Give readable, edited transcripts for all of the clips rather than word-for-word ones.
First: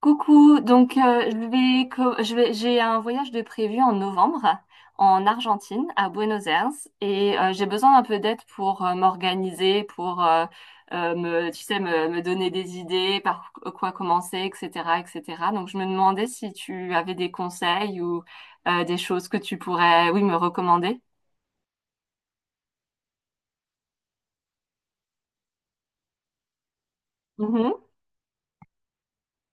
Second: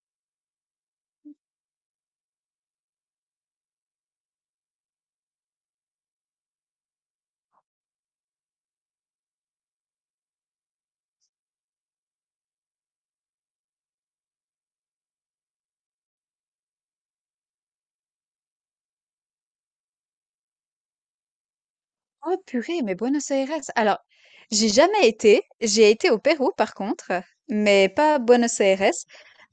Coucou, donc, je vais, co- je vais, j'ai un voyage de prévu en novembre en Argentine, à Buenos Aires. Et j'ai besoin d'un peu d'aide pour m'organiser, pour tu sais, me donner des idées, par quoi commencer, etc., etc. Donc je me demandais si tu avais des conseils ou des choses que tu pourrais, oui, me recommander. Oh purée, mais Buenos Aires. Alors, j'ai jamais été. J'ai été au Pérou par contre, mais pas à Buenos Aires.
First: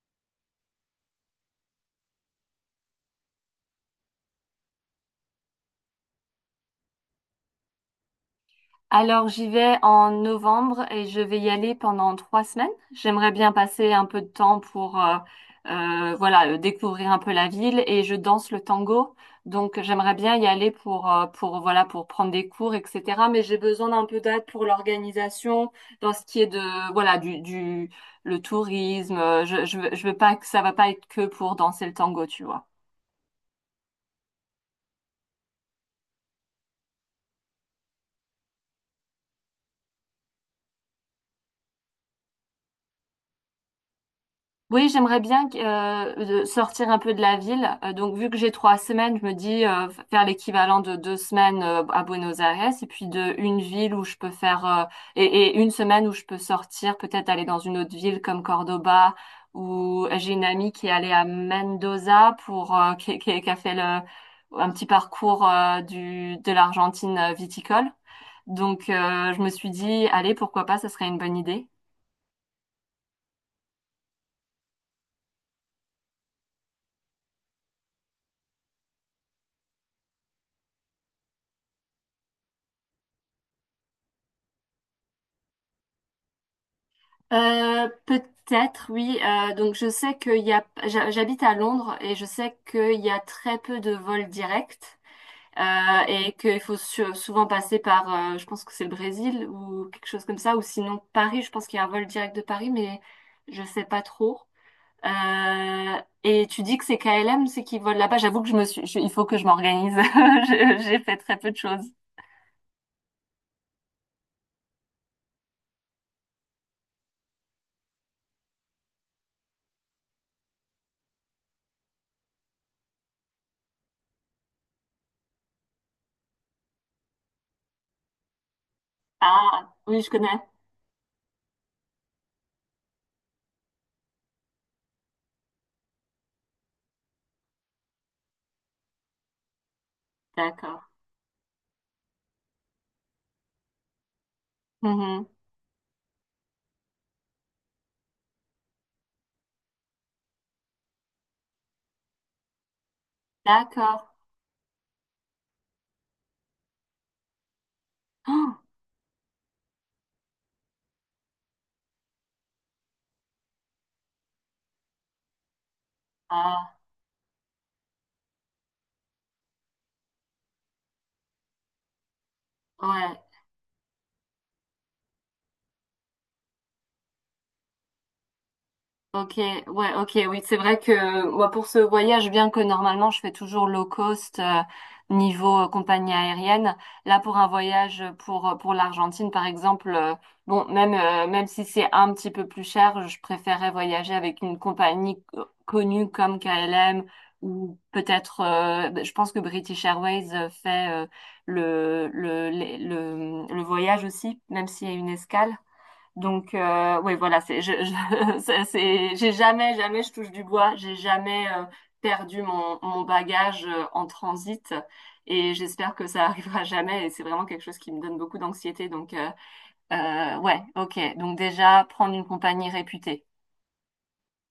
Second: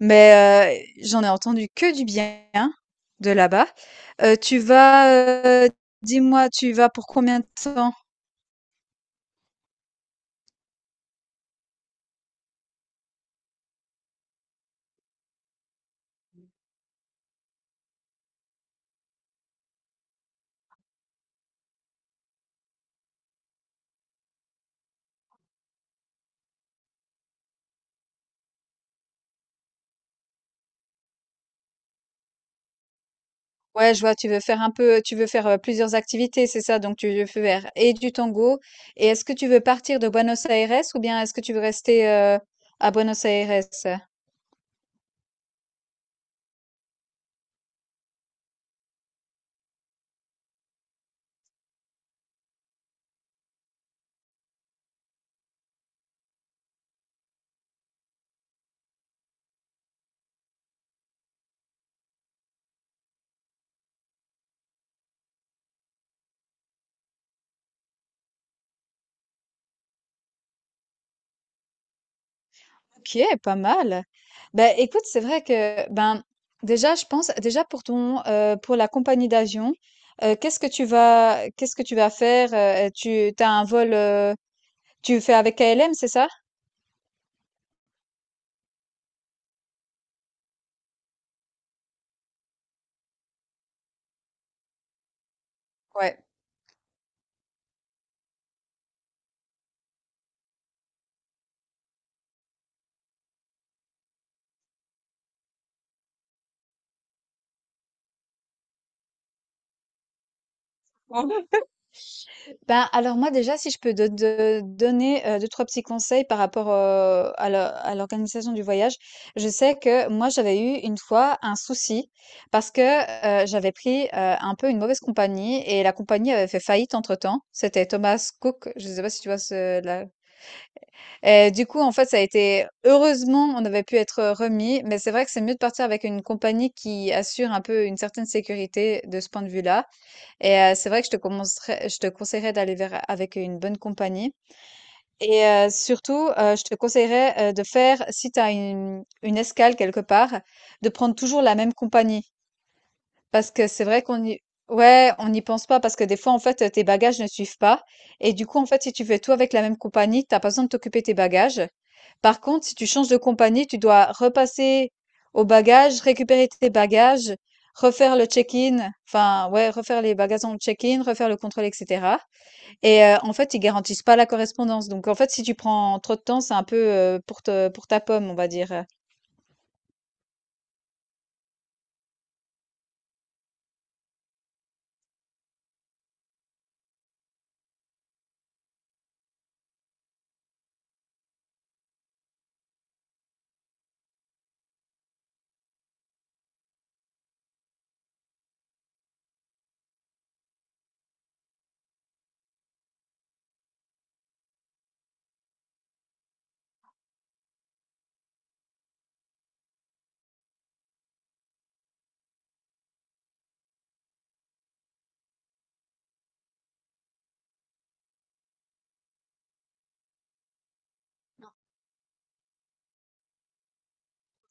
Mais j'en ai entendu que du bien de là-bas. Euh, tu vas, euh, Dis-moi, tu vas pour combien de temps? Alors, j'y vais en novembre et je vais y aller pendant 3 semaines. J'aimerais bien passer un peu de temps pour, voilà, découvrir un peu la ville et je danse le tango. Donc, j'aimerais bien y aller pour, voilà, pour prendre des cours, etc. Mais j'ai besoin d'un peu d'aide pour l'organisation, dans ce qui est de, voilà, le tourisme. Je veux pas que ça va pas être que pour danser le tango, tu vois. Ouais, je vois, tu veux faire plusieurs activités, c'est ça? Donc tu veux faire et du tango. Et est-ce que tu veux partir de Buenos Aires ou bien est-ce que tu veux rester à Buenos Aires? Oui, j'aimerais bien de sortir un peu de la ville. Donc, vu que j'ai 3 semaines, je me dis faire l'équivalent de 2 semaines à Buenos Aires et puis de une ville où je peux faire une semaine où je peux sortir, peut-être aller dans une autre ville comme Cordoba ou j'ai une amie qui est allée à Mendoza pour qui a fait un petit parcours du de l'Argentine viticole. Donc, je me suis dit, allez, pourquoi pas, ça serait une bonne idée. OK, pas mal. Ben, écoute, c'est vrai que, ben, déjà, je pense, déjà pour pour la compagnie d'avion, qu'est-ce que tu vas faire? Tu t'as un vol, tu fais avec KLM, c'est ça? Peut-être, oui. Donc je sais qu'il y a, j'habite à Londres et je sais qu'il y a très peu de vols directs Ouais. et qu'il faut souvent passer par, je pense que c'est le Brésil ou quelque chose comme ça, ou sinon Paris. Je pense qu'il y a un vol direct de Paris, mais je sais pas trop. Et tu dis que c'est KLM, c'est qui vole là-bas. J'avoue que je me suis, il faut que je m'organise. J'ai fait très peu de choses. Ben, alors moi déjà, si je peux te donner, 2-3 petits conseils par rapport, à la à l'organisation du voyage. Je sais que moi, j'avais eu une fois un souci parce que, j'avais pris, un peu une mauvaise compagnie et la compagnie avait fait faillite entre-temps. C'était Thomas Cook, je sais pas si tu vois Ah, ce oui, la. je connais. Et du coup, en fait, ça a été heureusement, on avait pu être remis, mais c'est vrai que c'est mieux de partir avec une compagnie qui assure un peu une certaine sécurité de ce point de vue-là. Et D'accord. c'est vrai que je te conseillerais d'aller vers, avec une bonne compagnie. Mhm. Et surtout, je te conseillerais de faire, si tu as une escale quelque part, de prendre toujours la même compagnie. Parce que c'est vrai D'accord. qu'on y, ouais, on n'y pense pas parce que des fois, en fait, tes bagages ne suivent pas. Et du Ah, coup, en fait, si tu fais tout avec la même compagnie, t'as pas besoin de t'occuper de tes bagages. Par contre, si tu changes de compagnie, tu dois repasser aux bagages, récupérer tes ah, bagages, refaire le check-in, enfin, ouais, refaire les bagages dans le check-in, refaire le contrôle, etc. Et ouais. en fait, ils garantissent pas la correspondance. Donc, en fait, si tu prends trop de temps, c'est un peu, pour te, pour ta pomme, on va dire. Ok, ouais, ok, oui, c'est vrai que moi pour ce voyage, bien que normalement je fais toujours low cost niveau compagnie aérienne, là pour un voyage pour l'Argentine par exemple, bon même si c'est un petit peu plus cher, je préférais voyager avec une compagnie connue comme KLM ou peut-être, je pense que British Airways fait le voyage aussi, même s'il y a une escale. Donc, oui, voilà, j'ai jamais, jamais, je touche du bois, j'ai jamais perdu mon bagage en transit, et j'espère que ça arrivera jamais et c'est vraiment quelque chose qui me donne beaucoup d'anxiété. Donc, ouais, ok. Donc déjà, prendre une compagnie réputée.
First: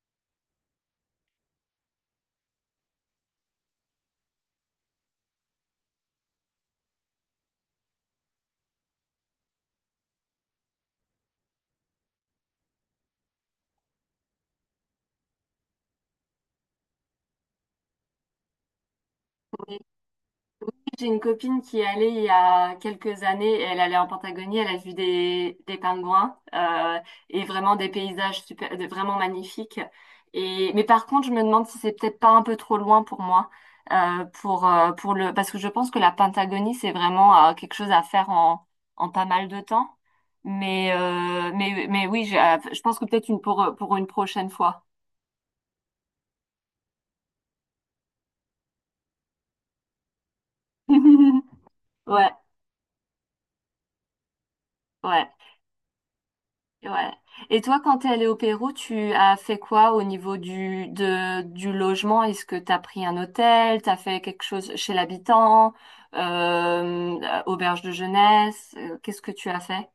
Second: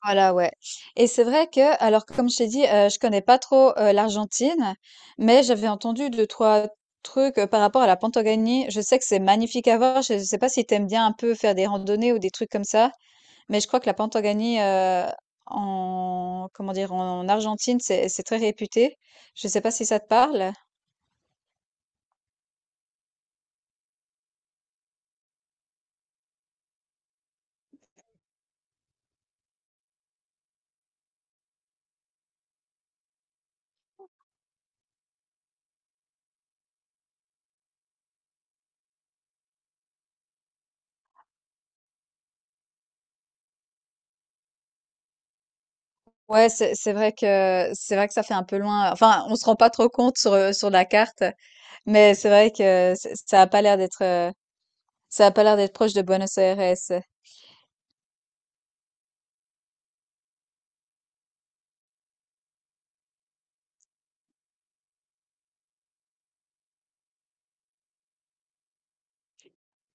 Voilà, ouais, et c'est vrai que alors que comme je t'ai dit, je connais pas trop, l'Argentine, mais j'avais entendu deux-trois trucs, par rapport à la Patagonie. Je sais que c'est magnifique à voir. Je sais pas si tu aimes bien un peu faire des randonnées ou des trucs comme ça, mais je crois que la Patagonie, en comment dire? En Argentine, c'est très réputé. Je sais pas si ça te parle? J'ai une copine qui est allée il y a quelques années, elle allait en Patagonie, elle a vu des pingouins et vraiment des paysages super, vraiment magnifiques. Et, mais par contre, je me demande si c'est peut-être pas un peu trop loin pour moi, parce que je pense que la Patagonie, c'est vraiment quelque chose à faire en, pas mal de temps. Mais, mais oui, je pense que peut-être une pour une prochaine fois. Ouais, c'est vrai que c'est vrai que ça fait un peu loin. Enfin, on se rend pas trop compte sur, sur la carte, mais c'est Ouais, vrai que ça a pas l'air d'être, ça ouais. a pas l'air d'être proche de Buenos Aires. Ouais. Et toi, quand t'es allé au Pérou, tu as fait quoi au niveau du logement? Est-ce que t'as pris un hôtel? T'as fait quelque chose chez l'habitant? Auberge de jeunesse? Qu'est-ce que tu as fait?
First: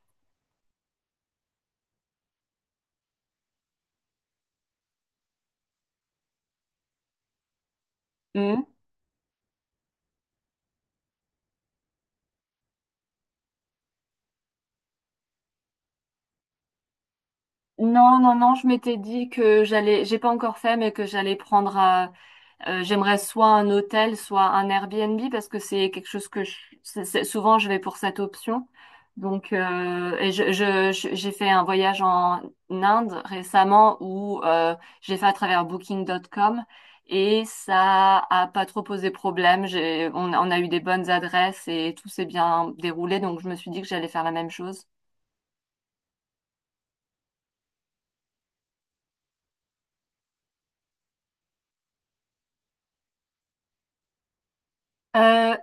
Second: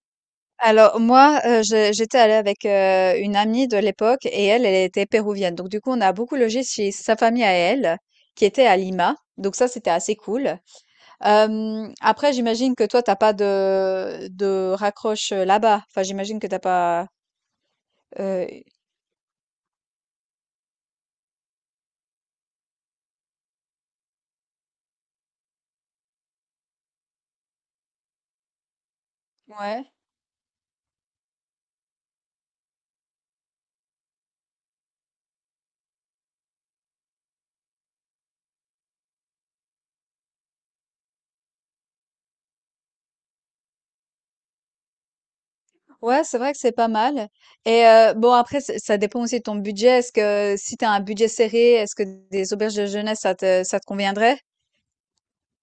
Alors moi, j'étais allée avec une amie de l'époque et elle, elle était péruvienne. Donc du coup, on a beaucoup logé chez sa famille à elle, qui Hmm. était à Lima. Donc ça, c'était assez cool. Hem, après j'imagine que toi t'as pas de raccroche, là-bas? Enfin j'imagine que t'as pas, Non, non, non, heu. je m'étais dit que j'allais, j'ai pas encore fait, mais que j'allais prendre. J'aimerais soit un hôtel, soit un Airbnb parce que c'est quelque chose que souvent je vais pour cette option. Donc, Ouais. J'ai fait un voyage en Inde récemment où j'ai fait à travers Booking.com et ça a pas trop posé problème. J'ai, on a eu des bonnes adresses et tout s'est bien déroulé. Donc, je me suis dit que j'allais faire la même chose. Ouais, c'est vrai que c'est pas mal et bon après ç ça dépend aussi de ton budget. Est-ce que si t'as un budget serré, est-ce que des auberges de jeunesse ça te conviendrait? Euh,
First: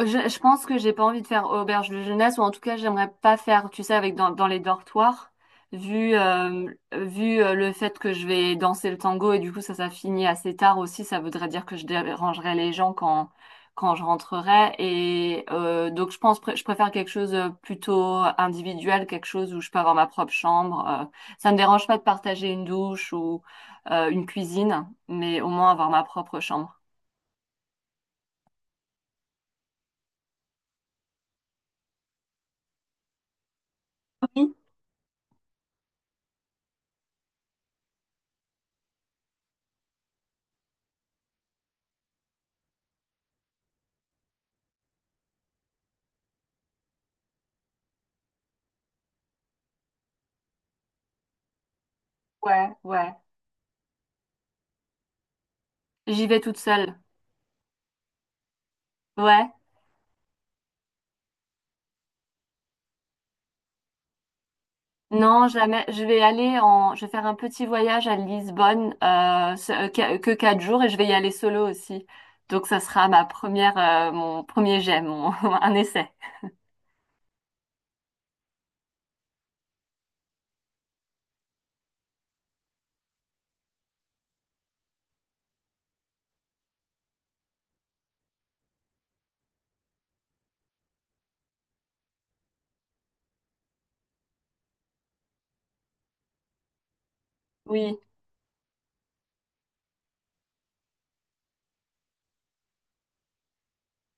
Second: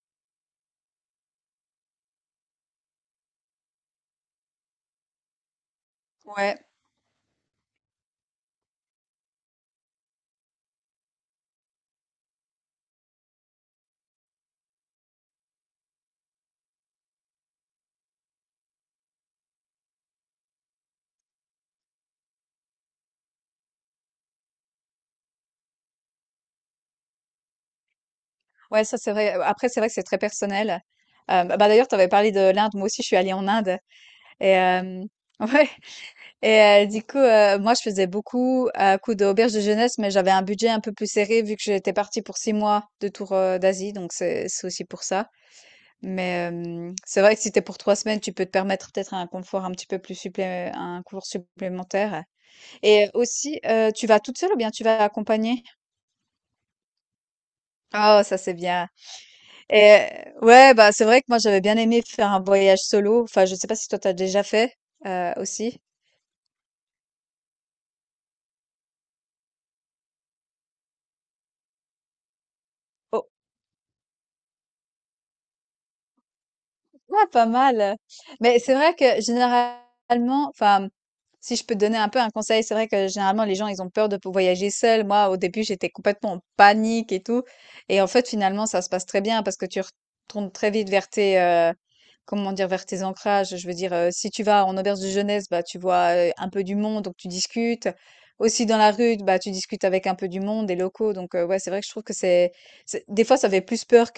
je pense que j'ai pas envie de faire auberge de jeunesse, ou en tout cas, j'aimerais pas faire, tu sais, avec dans les dortoirs, vu, Ouais. Vu le fait que je vais danser le tango et du coup, ça finit assez tard aussi. Ça voudrait dire que je dérangerais les gens quand, je rentrerai. Et donc, je pense, je préfère quelque chose plutôt individuel, quelque chose où je peux avoir ma propre chambre. Ça me dérange pas de partager une douche ou une cuisine, mais au moins avoir ma propre chambre. Ouais, ça c'est vrai. Après c'est vrai que c'est très personnel. Hem, bah, d'ailleurs tu avais parlé de l'Inde. Moi aussi je suis allée en Inde et Oui, hem ouais. Et moi, je faisais beaucoup à coup d'auberge de jeunesse, mais j'avais un budget un peu plus serré vu que j'étais partie pour 6 mois de tour d'Asie, donc c'est aussi pour ça. Mais c'est vrai que si t'es pour 3 semaines, tu peux te permettre peut-être un confort un petit peu plus supplé un confort supplémentaire. ouais, Et ouais. aussi, tu vas toute seule ou bien tu vas accompagnée? J'y vais toute seule. Oh, ça c'est bien. Ouais. Et ouais, bah c'est vrai que moi j'avais bien aimé faire un voyage solo. Enfin, je sais pas si toi t'as déjà fait Non, aussi. jamais. Je vais aller en. Je vais faire un petit voyage à Lisbonne, que 4 jours, et je vais y aller solo aussi. Donc, ça sera ma première, mon premier jet, mon un essai. Ah, pas mal. Mais c'est vrai que généralement, enfin, si je peux te donner un peu un conseil, c'est vrai que généralement les gens ils ont peur de voyager seuls. Moi, au début, j'étais complètement en panique et tout. Et en fait, finalement, ça se passe très bien parce que tu retournes très vite vers tes, comment dire, vers tes ancrages. Je veux dire, si tu vas en auberge de jeunesse, bah tu vois un peu du monde, donc tu discutes. Oui, Aussi dans la rue, bah tu discutes avec un peu du monde, des locaux. Donc ouais, c'est vrai que je trouve que des fois ça fait plus peur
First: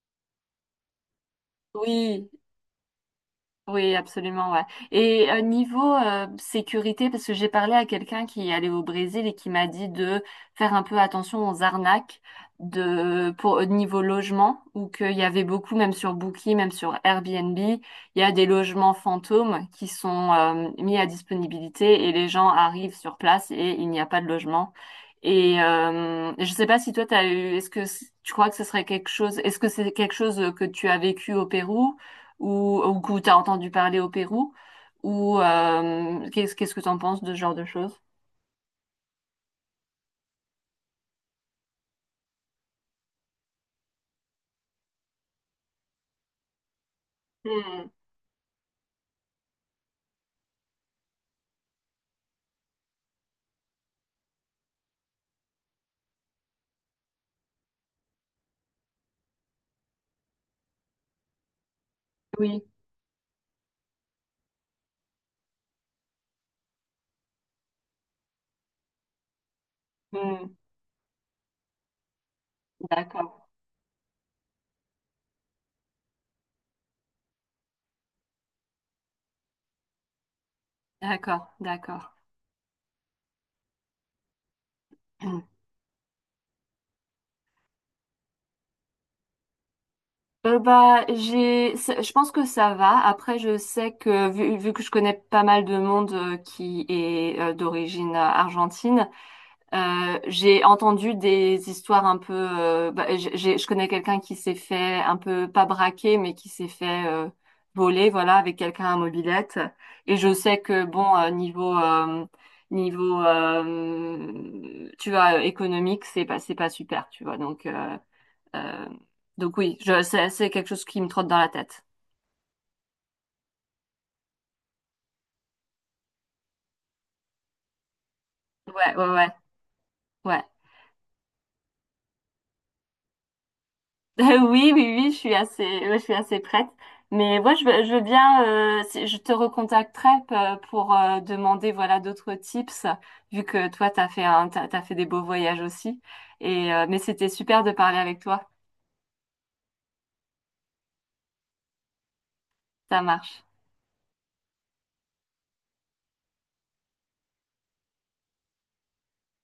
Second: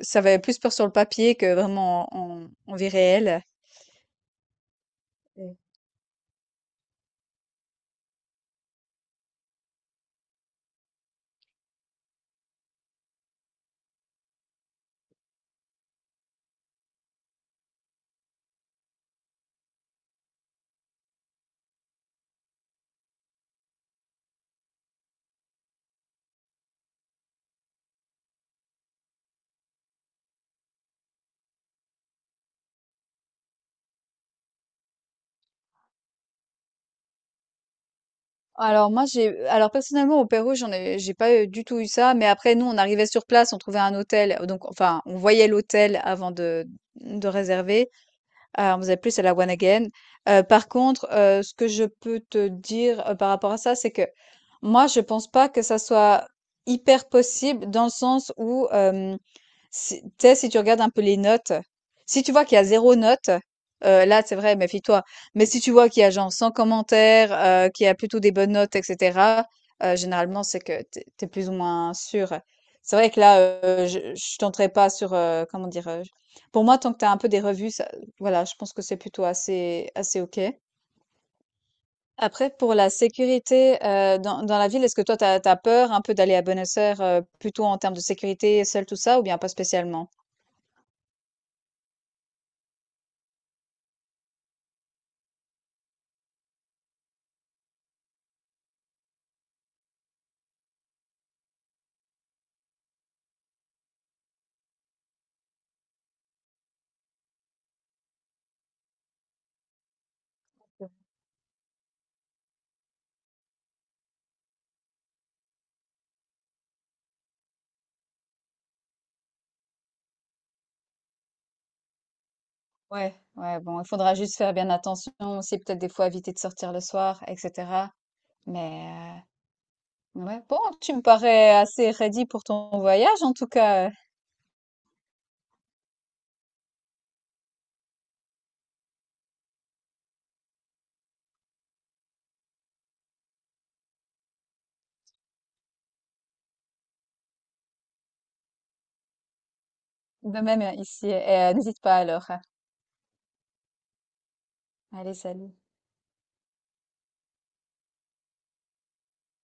ça va plus peur sur le papier que vraiment oui. en en vie réelle. Oui, absolument, ouais. Et Et niveau sécurité, parce que j'ai parlé à quelqu'un qui est allé au Brésil et qui m'a dit de faire un peu attention aux arnaques de pour au niveau logement, ou qu'il y avait beaucoup, même sur Booking, même sur Airbnb, il y a des logements fantômes qui sont mis à disponibilité et les gens arrivent sur place et il n'y a pas de logement. Et je sais pas si toi t'as eu, est-ce que tu crois que ce serait quelque chose, est-ce que c'est quelque chose que tu as vécu au Pérou? Ou que tu as entendu parler au Pérou, ou qu'est-ce que tu en penses de ce genre de choses? alors moi, j'ai alors personnellement au Pérou, j'ai pas, du tout eu ça, mais après nous, on arrivait sur place, on trouvait un hôtel, donc enfin, on voyait l'hôtel avant de Hmm. réserver. On faisait plus à la One Again. Par contre, ce que je peux te dire, par rapport à ça, c'est que moi, je pense pas que ça soit hyper possible dans le sens où, hem, si tu regardes un peu les notes, si tu vois qu'il y Oui, a 0 note, là, c'est vrai, méfie-toi. Mais si tu vois qu'il y a genre 100 commentaires, qu'il y a plutôt des bonnes notes et cetera, généralement, hmm, c'est que t'es es plus ou moins sûr. C'est vrai que d'accord, là, je tenterai pas sur, comment dire? Pour moi, tant que tu as un peu des revues, voilà, je pense que c'est plutôt assez OK. d'accord, d'accord. Après, pour la sécurité, dans la ville, est-ce que toi, tu Hmm. as peur un peu d'aller à Buenos Aires, plutôt en termes de sécurité, seule, tout ça, ou bien pas spécialement? Bah, je pense que ça va. Après, je sais que vu que je connais pas mal de monde qui est d'origine argentine. J'ai entendu des histoires un peu. Bah, je connais quelqu'un qui s'est fait un peu pas braquer, mais qui s'est fait voler, voilà, avec quelqu'un à mobylette. Et je sais que bon, niveau, tu vois, économique, c'est pas super, tu vois. Euh, donc oui, c'est quelque chose qui me trotte dans la tête. Ouais, ouais, bon, il faudra juste faire bien attention aussi, peut-être des fois éviter de sortir le soir et cetera. Ouais, ouais, Mais ouais, ouais, ouais. bon, tu me parais assez ready pour ton voyage, en tout cas, Oui, oui, oui, je suis assez, ouais, je suis assez prête. Mais moi, je veux bien, je te recontacterai pour demander voilà d'autres tips, vu que toi, t'as fait des beaux voyages aussi. Et mais c'était super de parler avec toi. de même ici. Et, n'hésite pas alors. Ça marche. Allez, salut.